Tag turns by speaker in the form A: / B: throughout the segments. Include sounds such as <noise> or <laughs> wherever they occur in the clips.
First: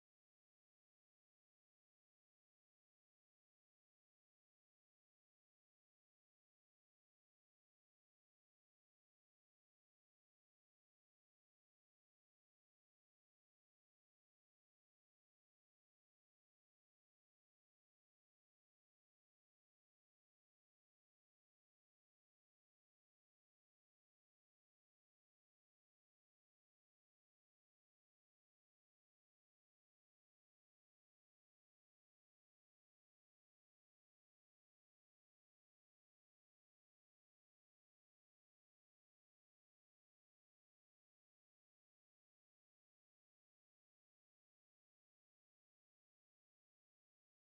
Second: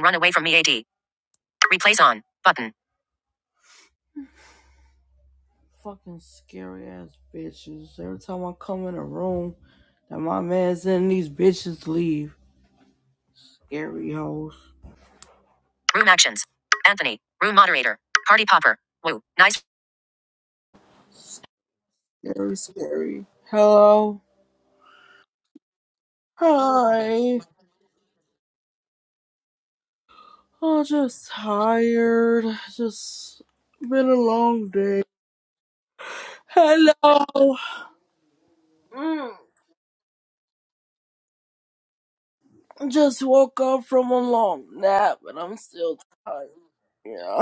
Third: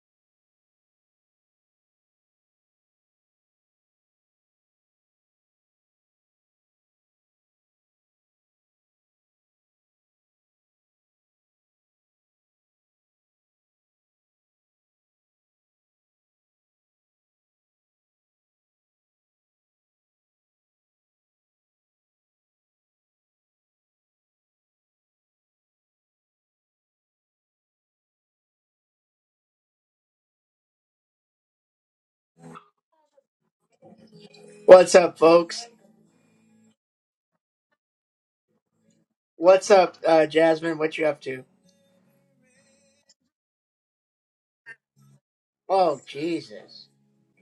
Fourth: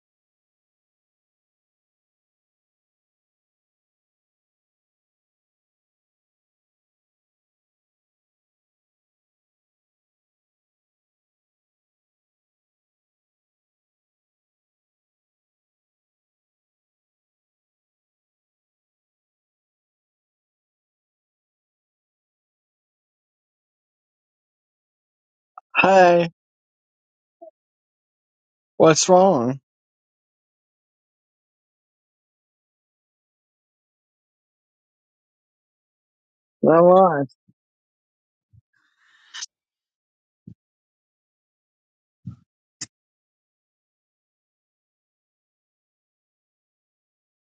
A: Run away from me, AD. Replace on. Button. Fucking scary ass bitches. Every time I come in a room that my man's in, these bitches leave. Scary hoes. Room actions. Anthony. Room moderator. Party popper. Woo. Nice. Very scary. Hello.
B: Hi,
A: Hi.
B: what's wrong?
A: I'm just tired. Just been a long
C: What's
A: day.
C: up, folks?
B: Well, I,
A: Hello. Mm,
C: What's up, uh, Jasmine? What you up to?
A: Just woke up from a long nap and I'm still
C: Oh,
A: tired.
C: Jesus.
A: Yeah.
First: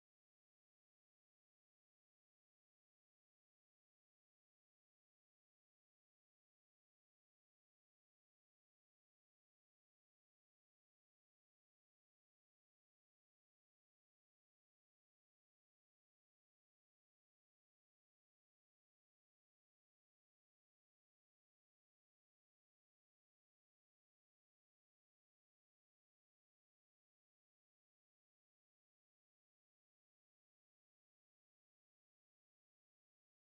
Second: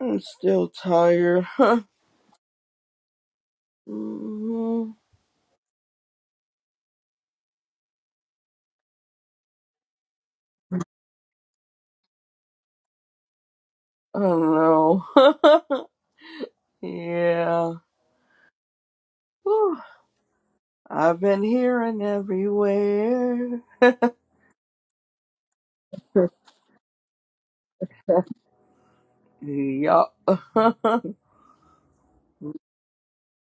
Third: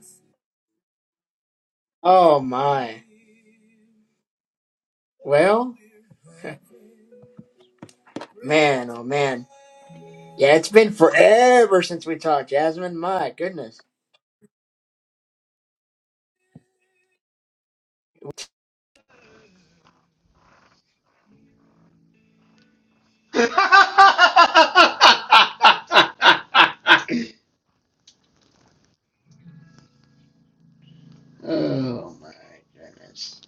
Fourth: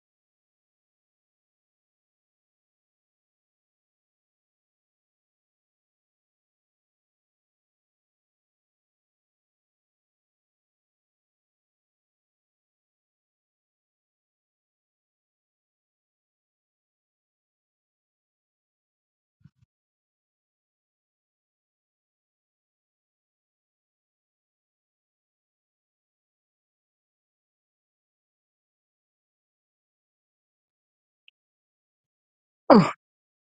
A: I'm still tired. <laughs>
C: Oh, my.
A: Mhm.
C: Well, man, oh, man. Yeah, it's been forever since we talked, Jasmine. My goodness.
A: I don't know. <laughs> yeah. Whew. I've been hearing
C: <laughs>
A: everywhere. Yup. <laughs>
C: oh my goodness.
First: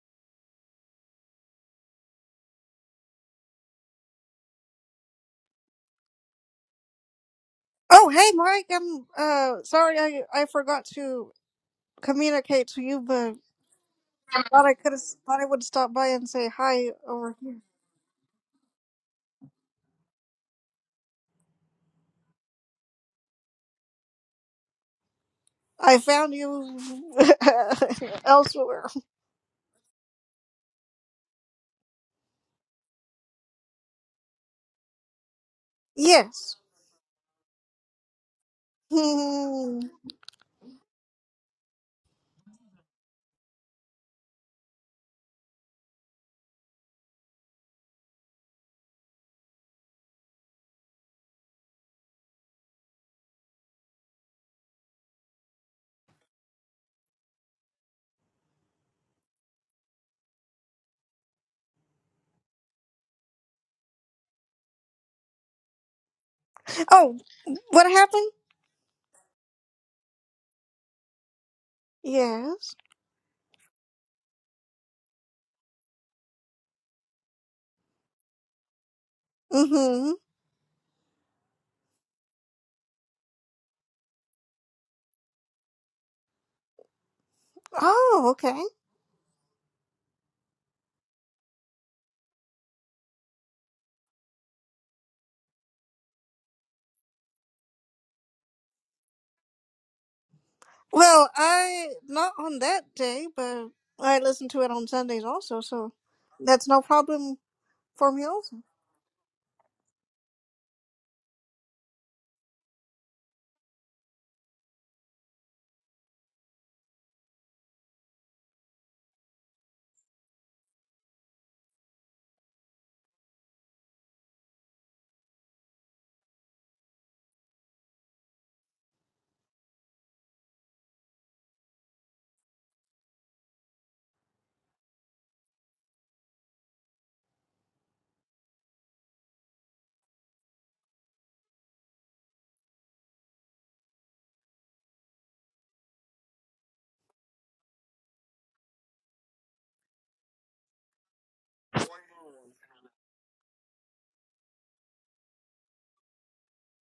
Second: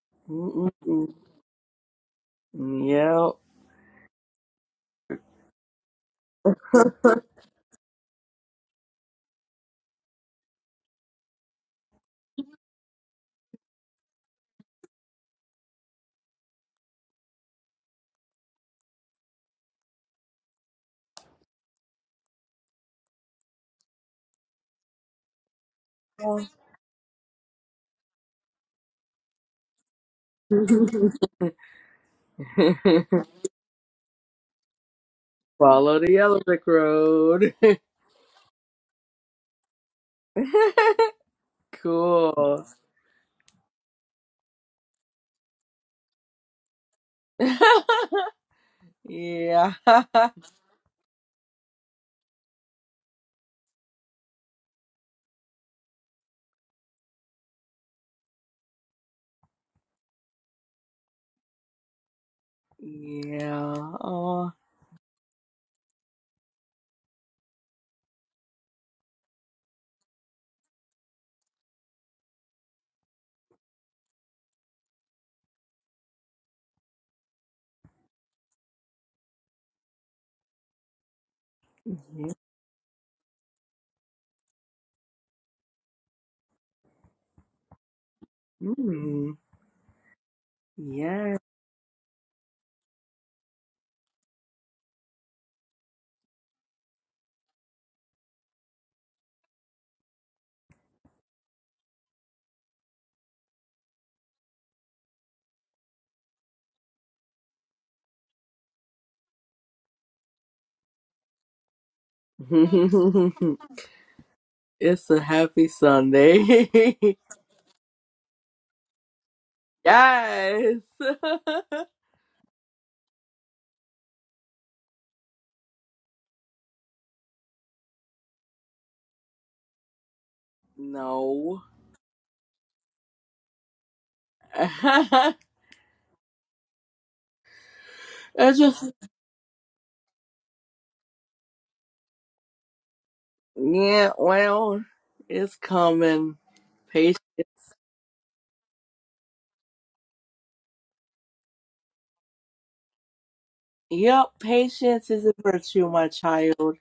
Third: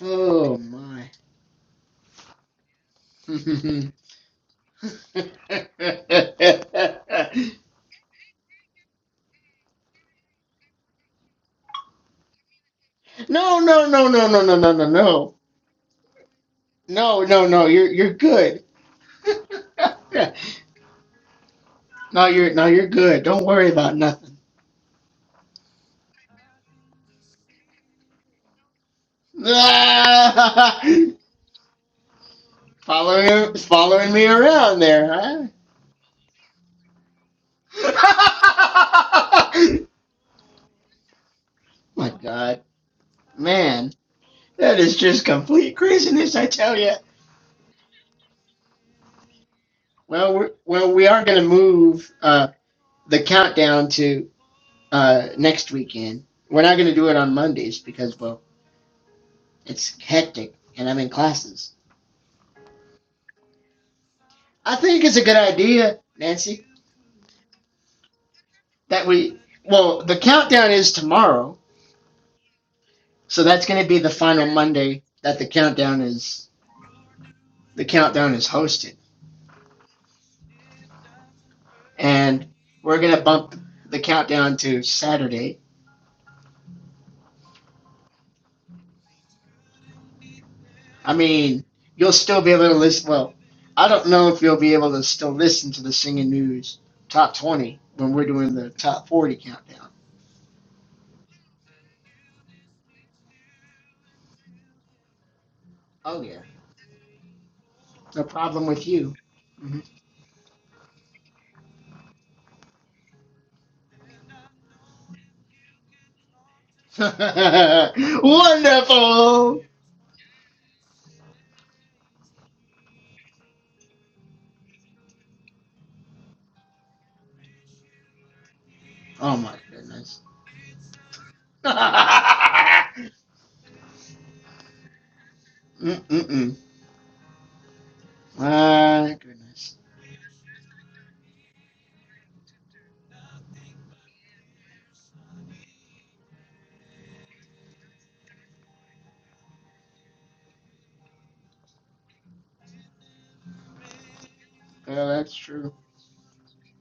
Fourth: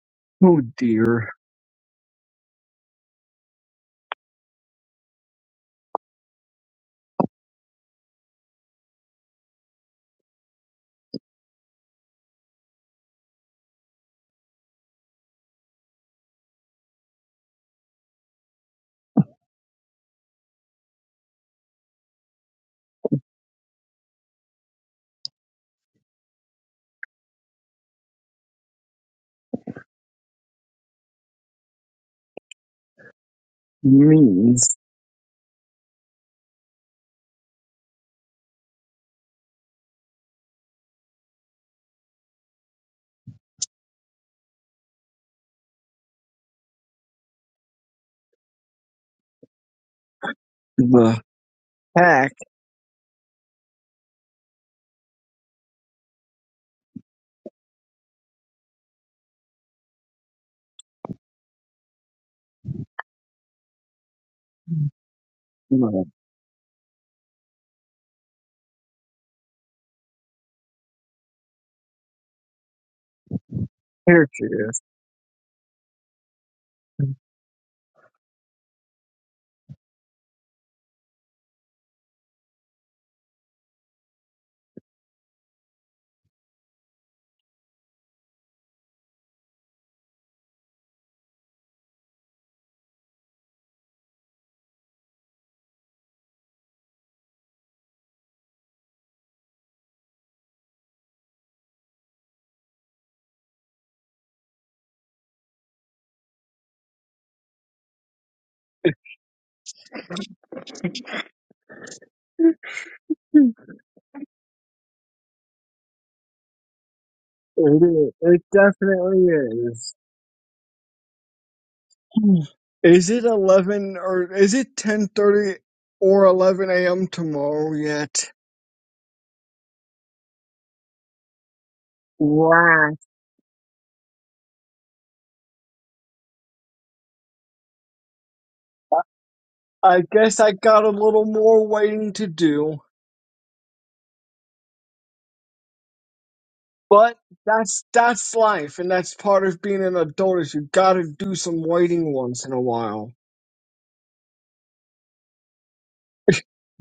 C: Oh
B: oh
C: my.
A: Mm-mm-mm.
B: dear,
C: <laughs>
A: Yep.
D: Oh, hey, Mike. I'm uh sorry I I forgot to communicate to you, but
C: no, no, no, no, no, no,
D: thought
C: no,
D: I
C: no,
D: could have
C: no.
D: thought I would stop by and say hi
C: No,
D: over
C: no,
D: here.
C: no, you're you're good. <laughs> No, you're no, you're good. Don't worry about nothing.
D: I found you <laughs> elsewhere.
C: <laughs>
A: <laughs>
C: following, following me
B: means
C: around there,
A: Follow the
D: Yes.
A: Yellowick Road.
C: huh?
D: Hmm.
A: <laughs>
C: <laughs> My God,
A: cool.
C: man, that is just complete craziness, I tell you.
A: <laughs> yeah.
C: Well,
A: <laughs>
C: we're, well, we
B: the
C: are going to move
B: heck
C: uh, the countdown to uh, next weekend. We're not going to do it on Mondays because, well, it's hectic and I'm in classes.
A: Yeah. Oh.
C: I think it's a good idea,
B: my
C: Nancy,
D: oh, what happened?
C: that we. Well, the countdown is tomorrow
D: Yes.
C: So that's going to be the final
B: pictures.
C: Monday that the countdown is the countdown is hosted,
D: Mm-hmm.
C: and we're going to bump the countdown to Saturday.
D: Oh, okay.
A: Mm.
C: I
A: Yeah.
C: mean, you'll still be able to listen. Well, I don't know if you'll be able to still listen to the singing news top twenty when we're doing the top forty countdown.
D: Well, I not on that day, but I listen to it on Sundays also, so
C: Oh yeah,
D: that's no problem for
C: no
D: me
C: problem with you. Mhm.
B: <laughs>
A: <laughs> It's a happy Sunday.
B: It is.
C: <laughs>
B: It definitely
C: Wonderful.
A: <laughs>
B: is.
A: yes.
B: Is it eleven or is it ten thirty or eleven a.m. tomorrow yet?
C: Oh my goodness.
A: <laughs> no.
C: <laughs>
B: Right.
A: <laughs> it's
C: Mm-mm-mm.
A: just
C: My goodness.
B: I guess I got a little more waiting to do,
A: yeah. Well, it's coming. Patience.
B: but that's that's life, and that's part of being an adult. Is you got to do some waiting once in a while.
A: Yep.
C: Well,
A: Patience is a
C: that's true.
A: virtue, my child.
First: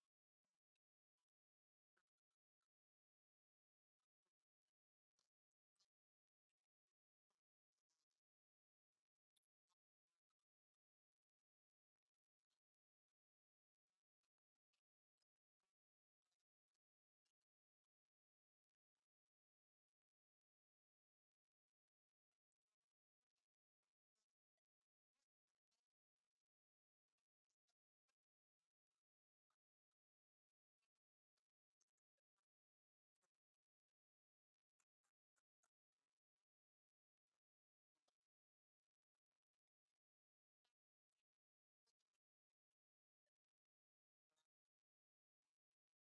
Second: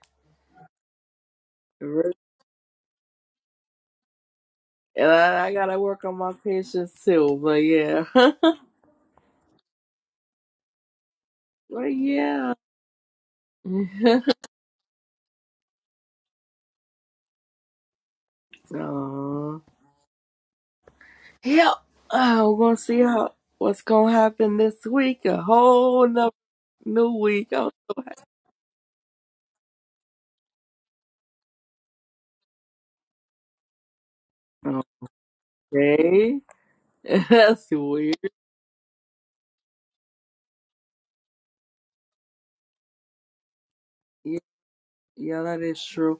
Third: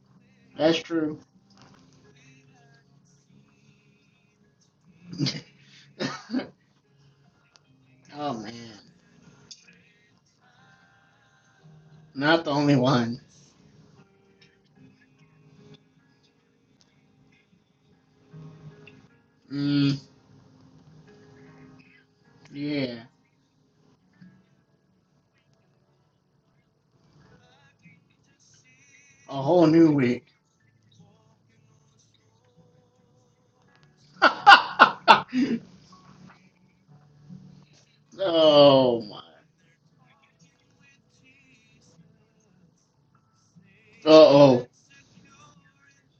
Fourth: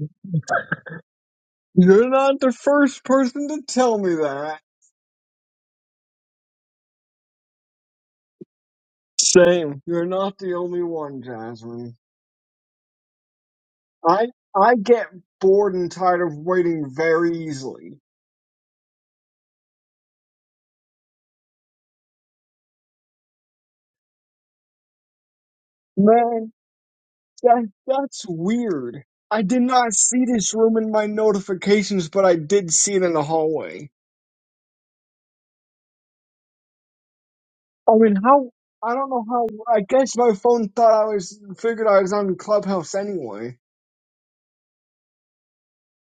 C: That's true.
B: You're
A: Vir-
B: not the first person to tell me that.
A: And
C: <laughs>
A: I, I gotta work on my patience too. But yeah.
C: oh
A: <laughs>
C: man,
B: Same. You're not the only one,
A: but
B: Jasmine.
C: not the
A: yeah.
C: only one.
A: <laughs>
B: I I get bored and tired of waiting very easily.
A: Aw.
C: Mm,
A: Yep. Oh, we're gonna
C: yeah,
A: see how what's gonna happen this week. A whole nother
B: Man,
A: new week.
B: that
A: Oh,
B: that's weird.
C: a
B: I did
C: whole new
B: not see
C: week.
B: this room in my notifications, but I did see it in the hallway.
C: <laughs> oh
A: Okay. <laughs> That's
B: I mean,
A: weird.
B: how? I don't
C: my.
B: know how. I guess my phone thought I was figured I was on Clubhouse anyway.
C: Uh
A: Yeah,
C: oh.
A: yeah, that is true.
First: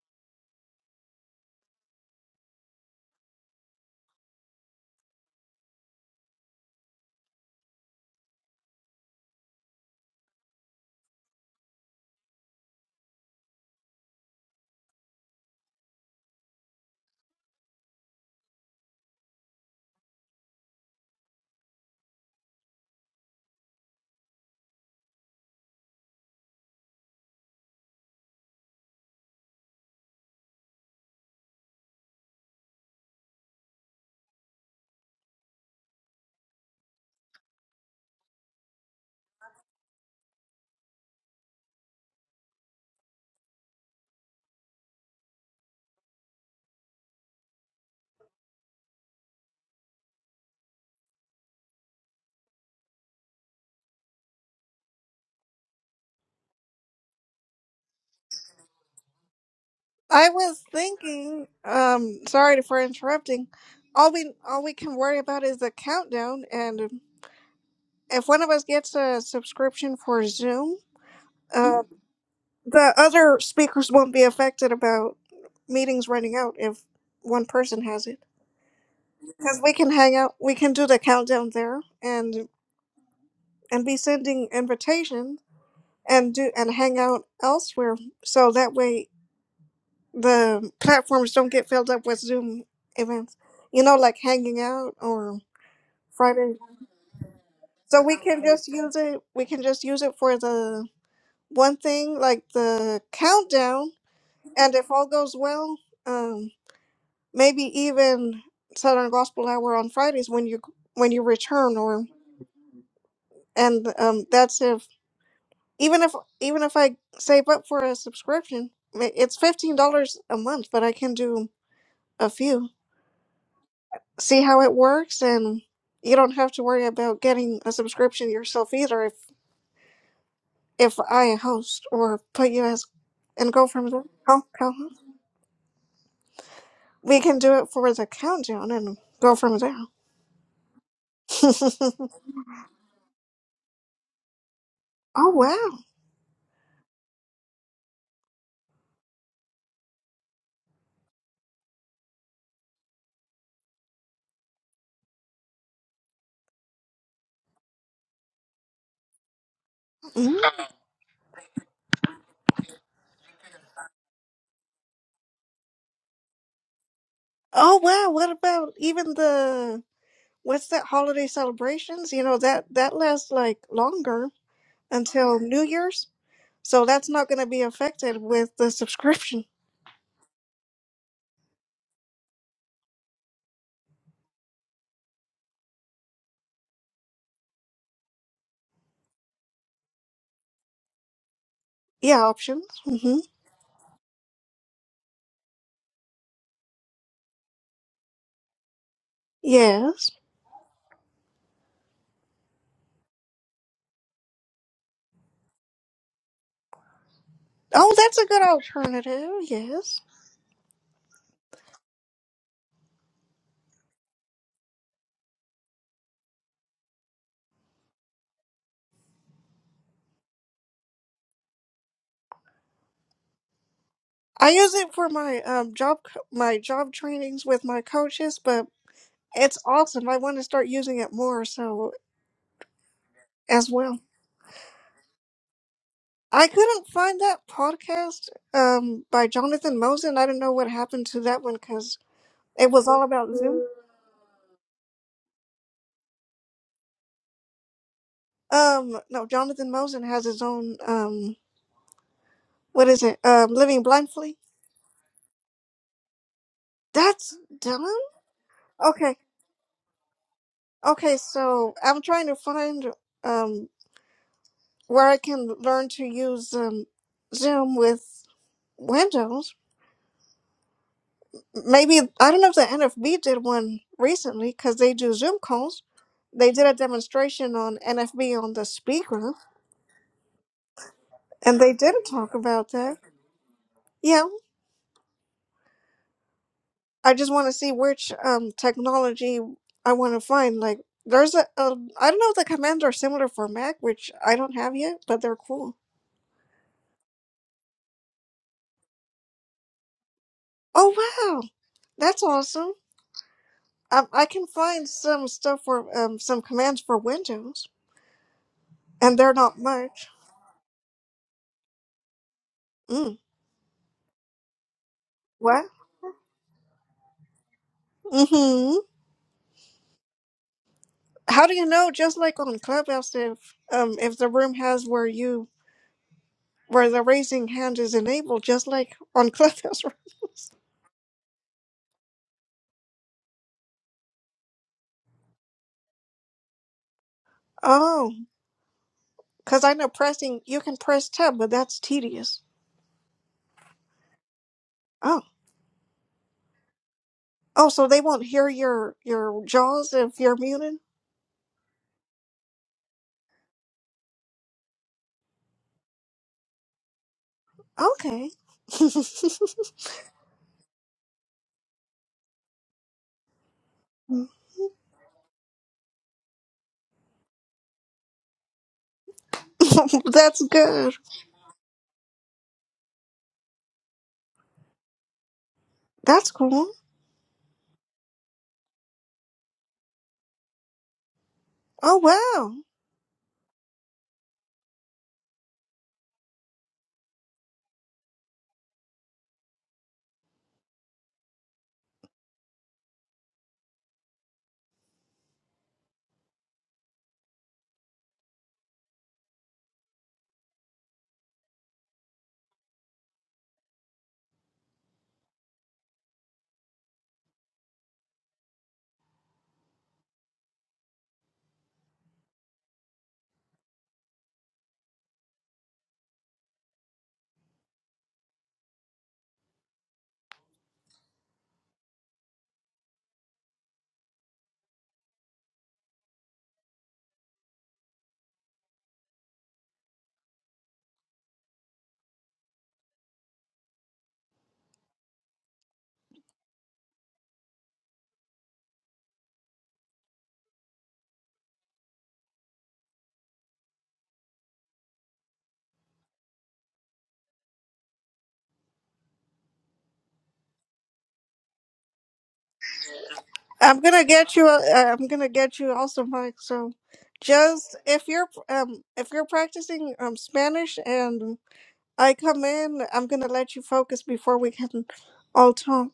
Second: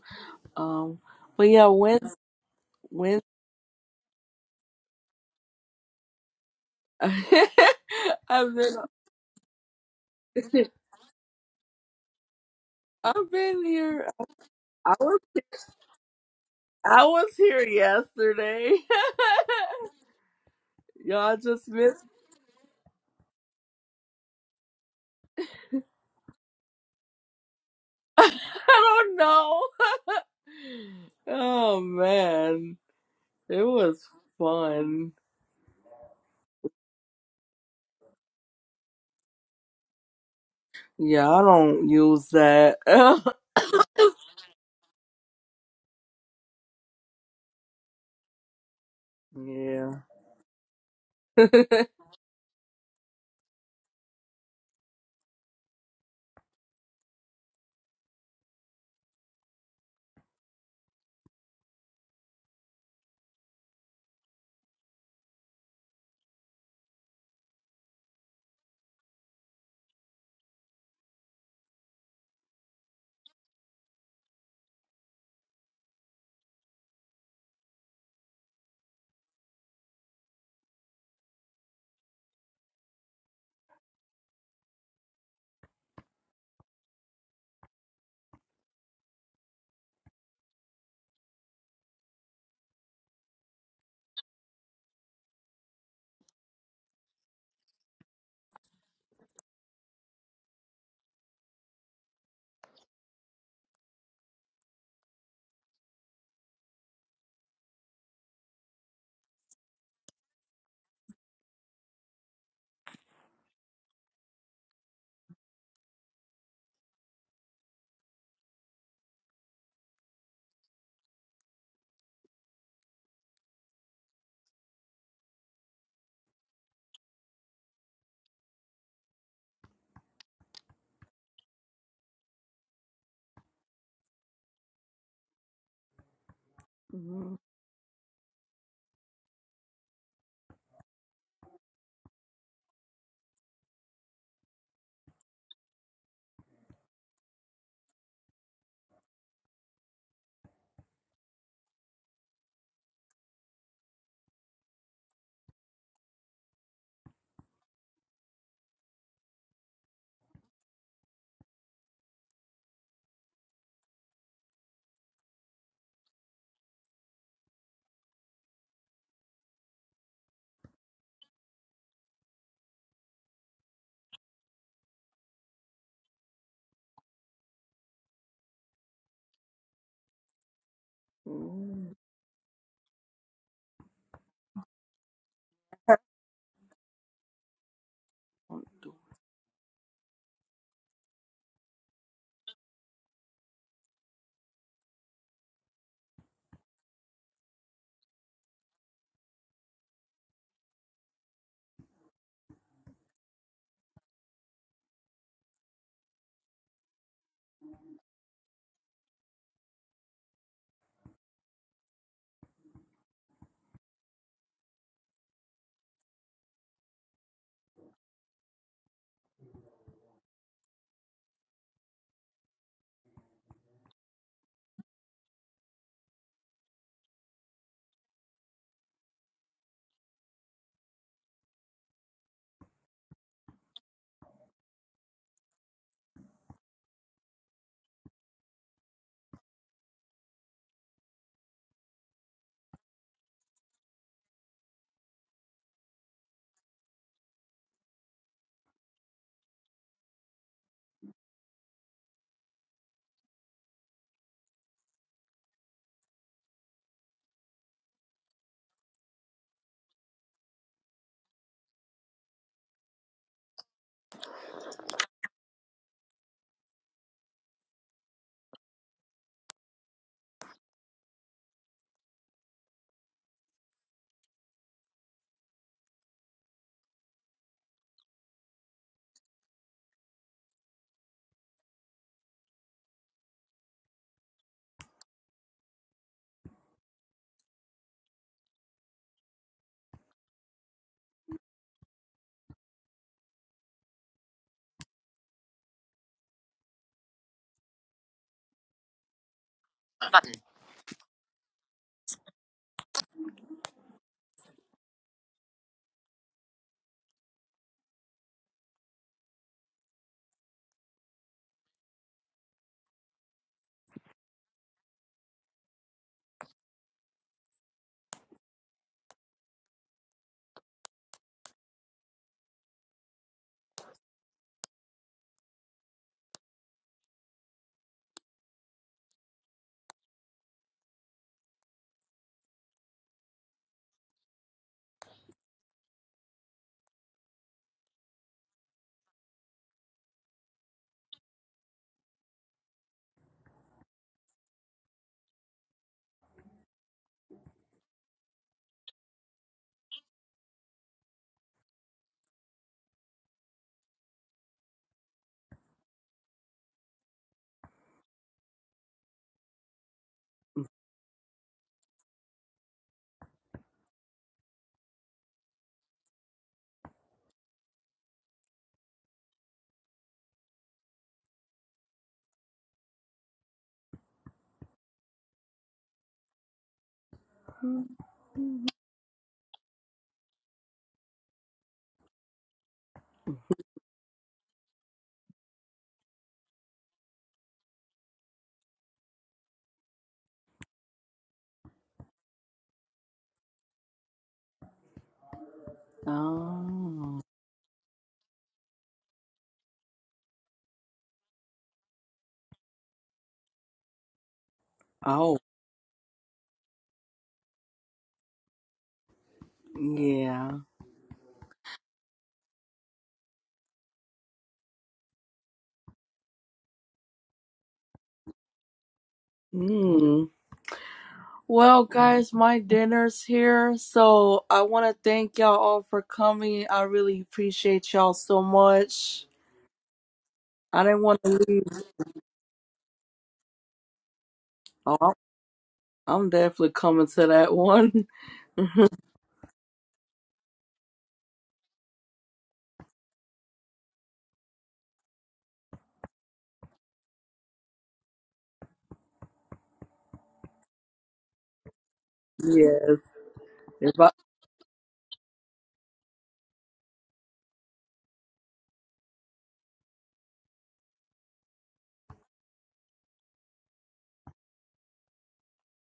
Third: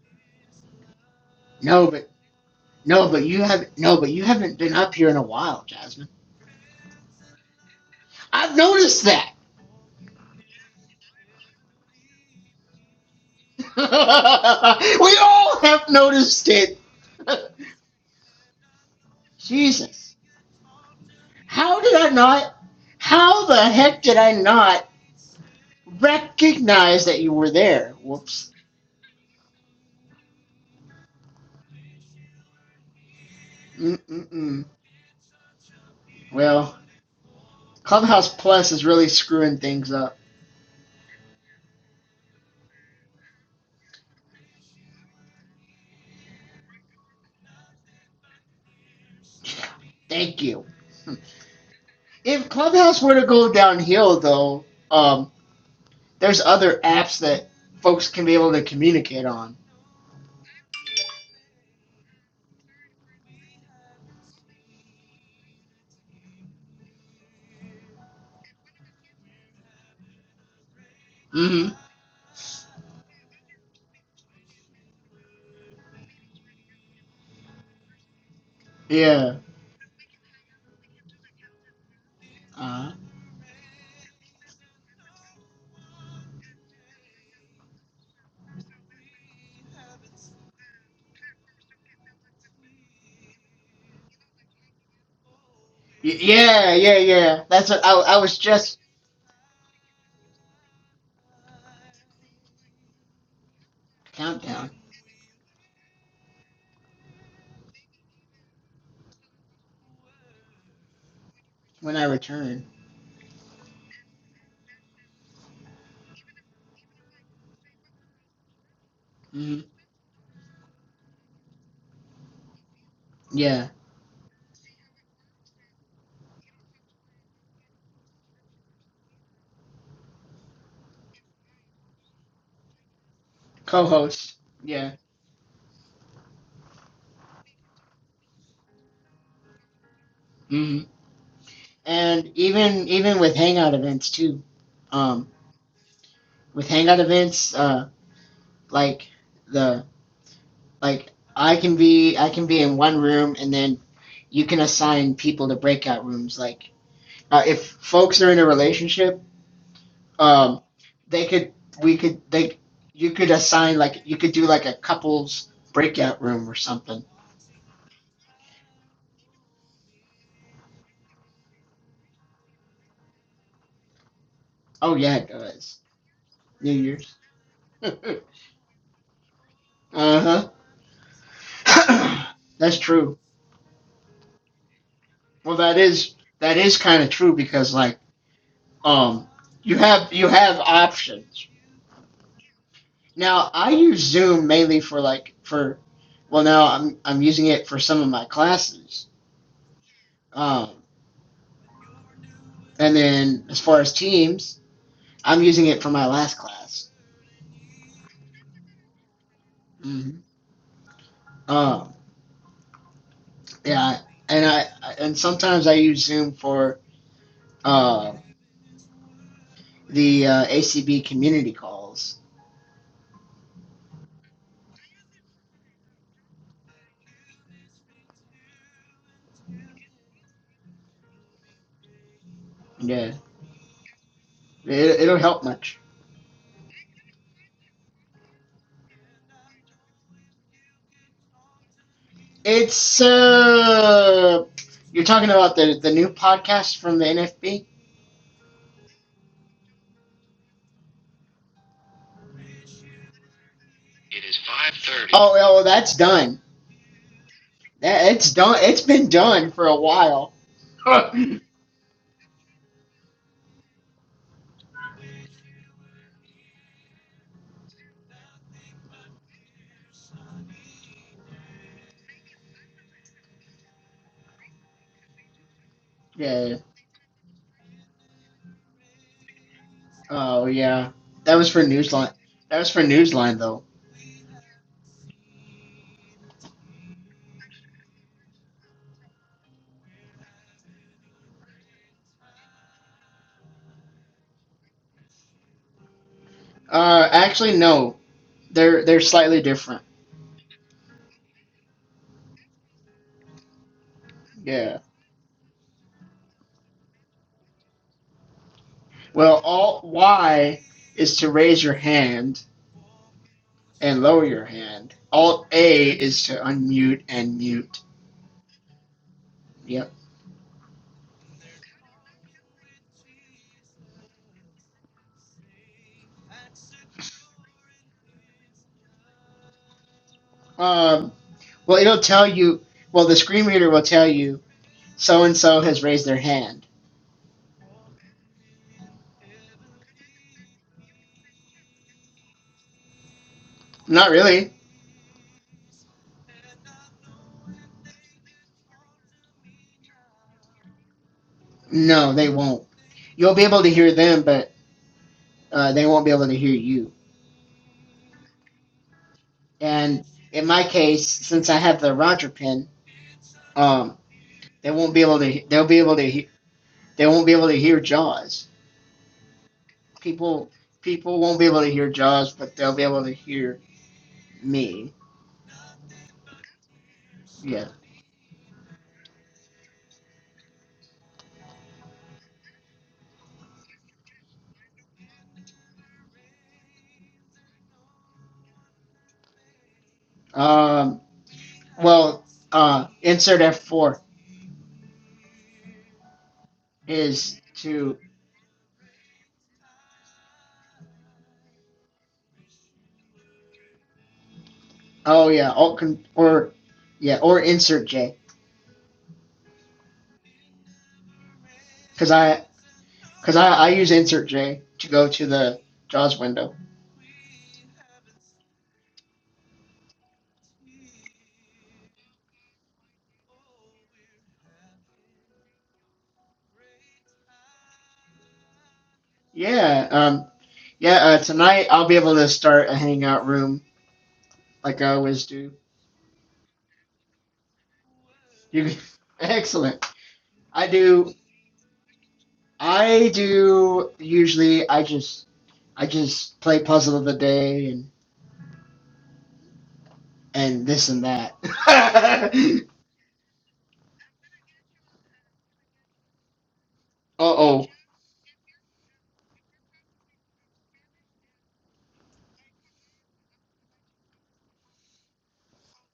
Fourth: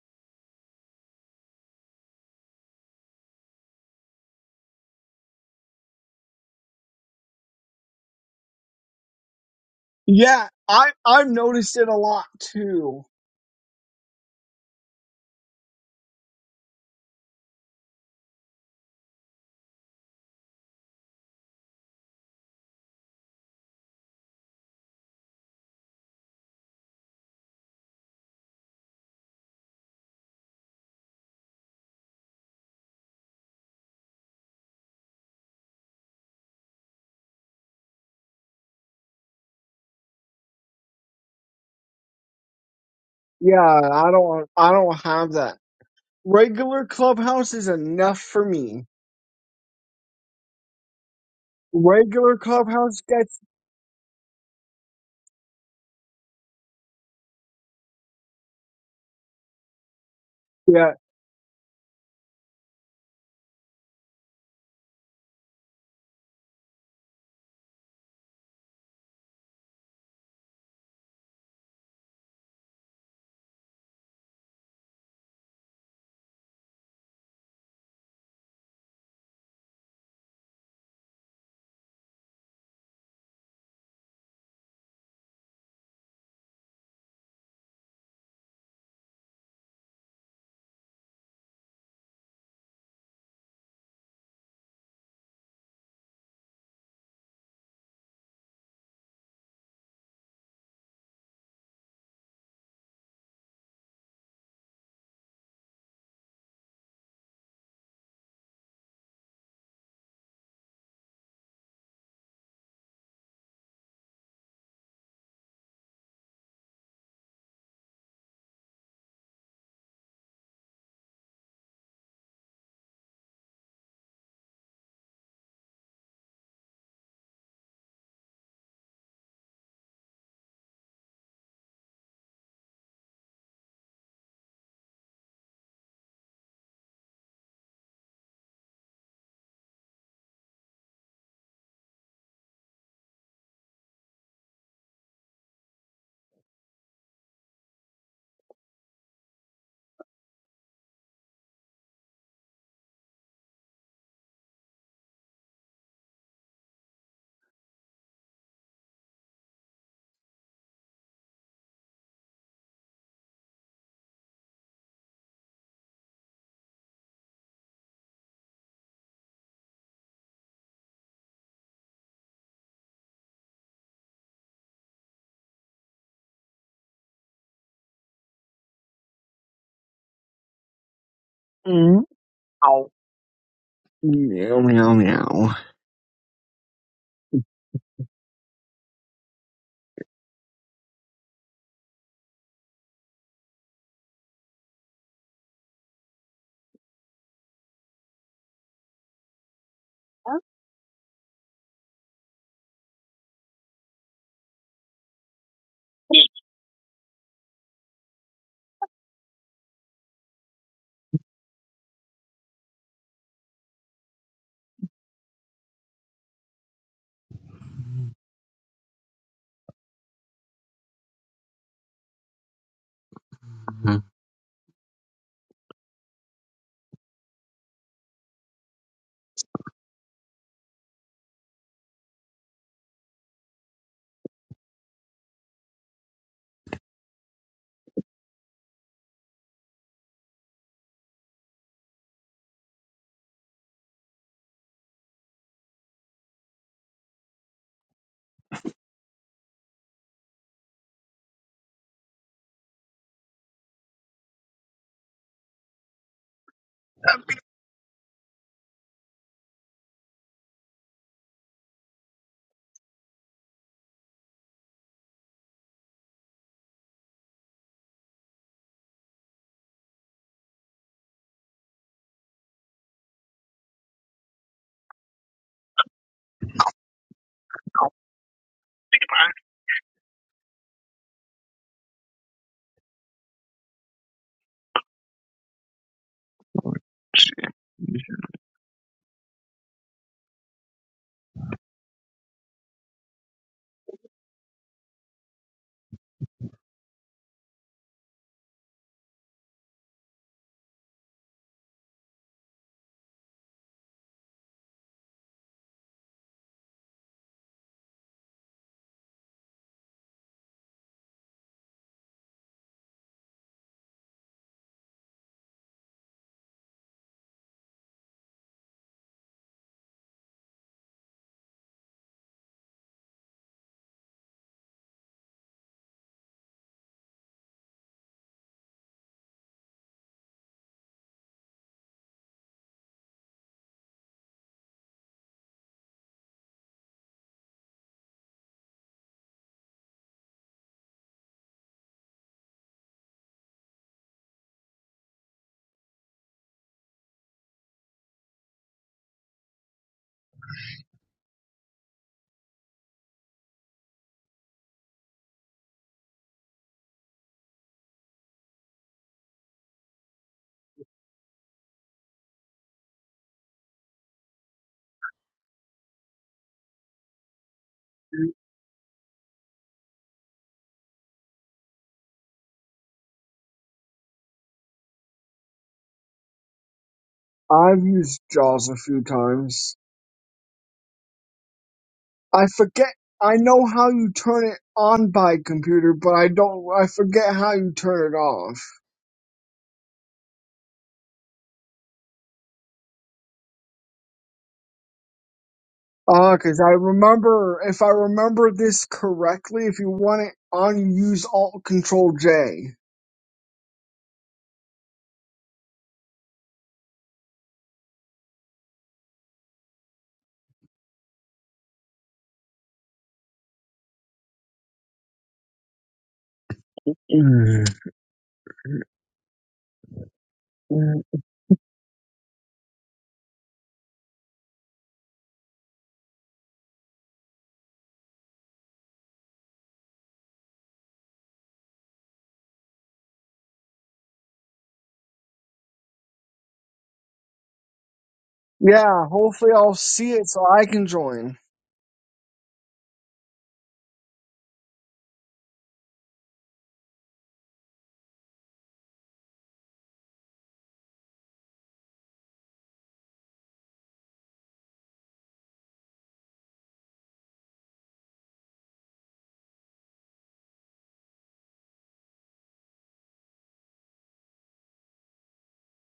A: Um, but yeah,
C: No,
A: when
C: but no,
A: when
C: but you have not no, but you haven't been up here in a while, Jasmine.
A: <laughs> I've
C: I've
A: been
C: noticed that.
B: Yeah,
A: <laughs>
B: I I noticed it a lot too.
A: I've been here. I
C: <laughs> we
A: was
C: all have noticed it.
A: I was
C: <laughs>
A: here yesterday.
C: Jesus,
A: <laughs> Y'all just
C: how did
A: missed.
C: I not? How the heck did I not recognize that you were there?
A: <laughs> I
C: Whoops.
A: don't know. <laughs> oh man, it was
C: Mm-mm-mm.
A: fun.
C: Well, Clubhouse Plus is really screwing things up.
A: Yeah, I don't use that. <laughs>
B: Yeah, I don't I don't have that Regular clubhouse is enough for me.
A: yeah.
C: Thank you.
B: Regular
C: If
B: clubhouse
C: Clubhouse were to
B: gets
C: go downhill, though, um, there's other apps that folks can be able to communicate on.
D: I was
B: yeah.
D: thinking, um, sorry for interrupting. All we all we can worry about is the countdown, and if one of us gets a subscription for Zoom,
C: Mm-hmm.
D: uh, the other speakers won't be affected about meetings running out if one person has it.
C: Yeah.
D: Because we can hang out, we can do the countdown there, and
C: Uh,
D: and be sending invitations and do and hang out elsewhere. So that way the platforms don't get filled up with Zoom events, you know, like hanging out or
C: y-
D: Friday.
C: yeah, yeah, yeah. That's what I,
D: So
C: I
D: we
C: was
D: can just
C: just
D: use it. We can just use it for the one thing, like the countdown.
C: countdown
D: And if all goes well, um, maybe even Southern Gospel Hour on Fridays when you when you return,
C: when I
D: or
C: return.
D: and um, that's if even if even if I save up for a subscription, ma- it's
C: Mm-hmm.
D: fifteen dollars a month, but I can do a few.
C: Yeah.
D: see how it works and you don't have to worry about getting a subscription yourself either if if I host or put you as and go from there.
C: Co-host.
D: Co- co-
C: Yeah.
D: We can
A: <laughs>
D: do it for the countdown and go from there.
C: Mm-hmm.
D: <laughs>
C: And even even with Hangout events too. Um,
D: oh wow.
C: with Hangout events, uh, like the Like I can be I can be in one room and then you can assign people to breakout rooms. Like uh, if folks are in a relationship,
D: Mhm.
C: um, they could we could they you could assign like you could do like a couples breakout room or something.
D: Oh wow, what about even the what's that holiday celebrations? You know that that lasts like longer.
C: Oh yeah, it
D: until New
C: does.
D: Year's.
C: New
D: So that's
C: Year's.
D: not going to be
C: <laughs> uh
D: affected with the subscription. <laughs>
C: huh.
A: Mhm.
B: Mm,
C: <coughs> <clears throat> That's
B: ow.
C: true.
B: Meow meow meow.
C: Well, that is that is kind of true because like um you have you have options
D: Yeah, options. hmm
C: Now I use Zoom mainly for like for well now I'm I'm using it for some of my classes.
D: Yes.
C: Um, and then as far as Teams, I'm using it for my last class.
D: Oh, that's a good alternative. Yes.
C: hmm Um, yeah, and I and sometimes I use Zoom for uh, the uh, ACB community calls.
D: I use it for my um, job co- my job trainings with my coaches, but it's awesome. I want to start using it more so
C: Yeah,
D: as well.
C: it, it'll help much.
D: I couldn't find that podcast um, by Jonathan Mosen. I don't know what happened to that one because it was
C: It's
D: all about Zoom.
C: uh, you're talking about the the new podcast from the NFB.
D: Um, no, Jonathan Mosen has his own um, what is it? Um, Living
C: It
D: Blindly
C: is 5:30. Oh, well, that's done.
D: That's dumb.
C: That it's done. It's been
D: Okay.
C: done for a while. <laughs>
D: Okay, so I'm trying to find um where I can learn to use um Zoom with Windows. Maybe I don't know if the NFB did one recently because they do Zoom calls. They
C: yeah.
D: did a demonstration on NFB on the speaker,
C: Oh yeah. That was
D: and
C: for
D: they did
C: Newsline.
D: talk
C: That
D: about
C: was for
D: that.
C: Newsline though.
D: Yeah, I just want to see which um technology I want to find. Like, there's a, a I don't know if the commands are similar for Mac, which I don't have yet, but they're cool.
C: Uh, actually no, they're they're slightly different.
D: Oh wow, that's awesome! I, I can
C: Yeah.
D: find some stuff for um some commands for Windows, and they're
C: Well,
D: not
C: Alt
D: much.
C: Y is to raise your hand
D: Mm.
C: and lower your hand. Alt
D: What?
C: A is to unmute and mute.
D: Mm-hmm.
C: Yep.
D: How do you know? Just like on Clubhouse, if um if the room has where you where the raising hand is enabled, just like on Clubhouse <laughs> rooms.
C: Um. Well, it'll tell you. Well, the screen reader will tell you so and so has raised their hand.
D: Oh, because I know pressing you can press tab, but that's tedious.
C: Not really.
D: Oh, oh, so they won't hear your your jaws if you're muted.
C: No, they won't. You'll be able to hear them, but uh, they won't be able to hear you.
D: Okay. <laughs>
C: And in my case, since I have the Roger pin, um, they won't be able to. They'll be able to. He- they won't be able to hear Jaws.
D: That's
C: People,
D: good.
C: people won't be able to hear Jaws, but they'll be able to hear me.
D: That's cool.
C: Yeah.
B: I've used Jaws a few times.
D: Oh
B: I
D: wow.
B: forget. I know how you turn it on by computer, but I don't. I forget how you turn it off.
C: Um. Well. Uh. Insert F four
B: Ah, because I
A: Oh,
C: is
B: remember. If I
C: to.
B: remember this correctly, if you want it on, you use Alt Control J.
C: Oh
A: oh,
C: yeah. Alt con- or. Yeah. Or insert J.
A: yeah.
C: Because I because I, I use insert J to go to the JAWS window.
B: Mm.
A: Mm. Well, guys, my dinner's here, so I want to thank y'all all for coming. I really appreciate y'all so much.
C: Yeah, um,
A: I
C: yeah.
A: didn't
C: Uh,
A: want to leave.
C: tonight I'll be able to start a hangout room like I
A: Oh, I'm
C: always do.
A: I'm definitely coming to that one. <laughs>
C: You, can-
B: Yeah.
C: <laughs>
B: Hopefully, I'll
C: excellent.
B: see it so I
C: I
B: can
C: do.
B: join.
C: I do usually. I just, I just play puzzle of the day and and this and that. <laughs> uh
A: Yes.
D: I'm
A: If
D: gonna
A: I,
D: get you. A, uh, I'm gonna get you also, Mike. So,
C: oh.
D: just if you're um if you're practicing um Spanish and I come in, I'm gonna let you focus before we can all talk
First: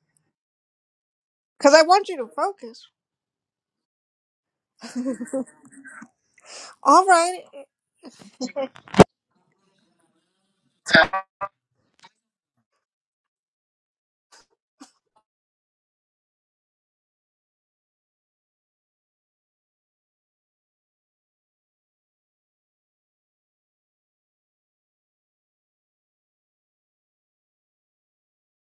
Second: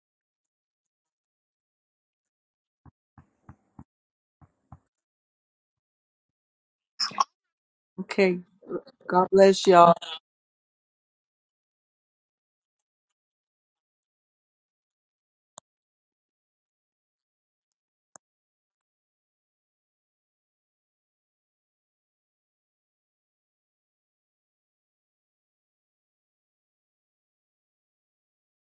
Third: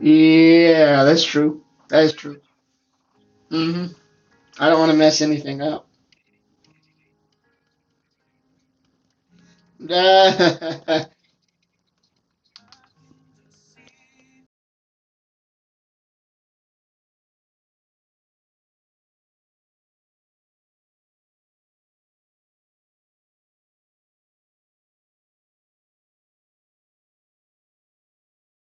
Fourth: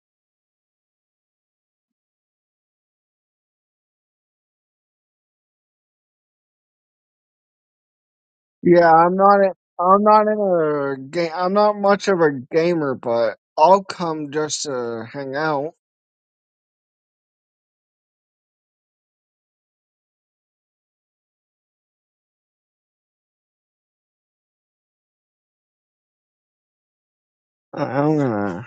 C: Yeah, that's true.
D: because I
C: That
D: want
C: is
D: you to
C: true.
D: focus.
C: hmm I don't want to mess anything up.
D: All right.
A: okay.
B: Yeah, I'm
A: God
B: not. a-
A: bless y'all.
B: I'm not in
C: <laughs>
B: a game. I'm not much of a gamer, but I'll come just to hang out. I- I'm gonna.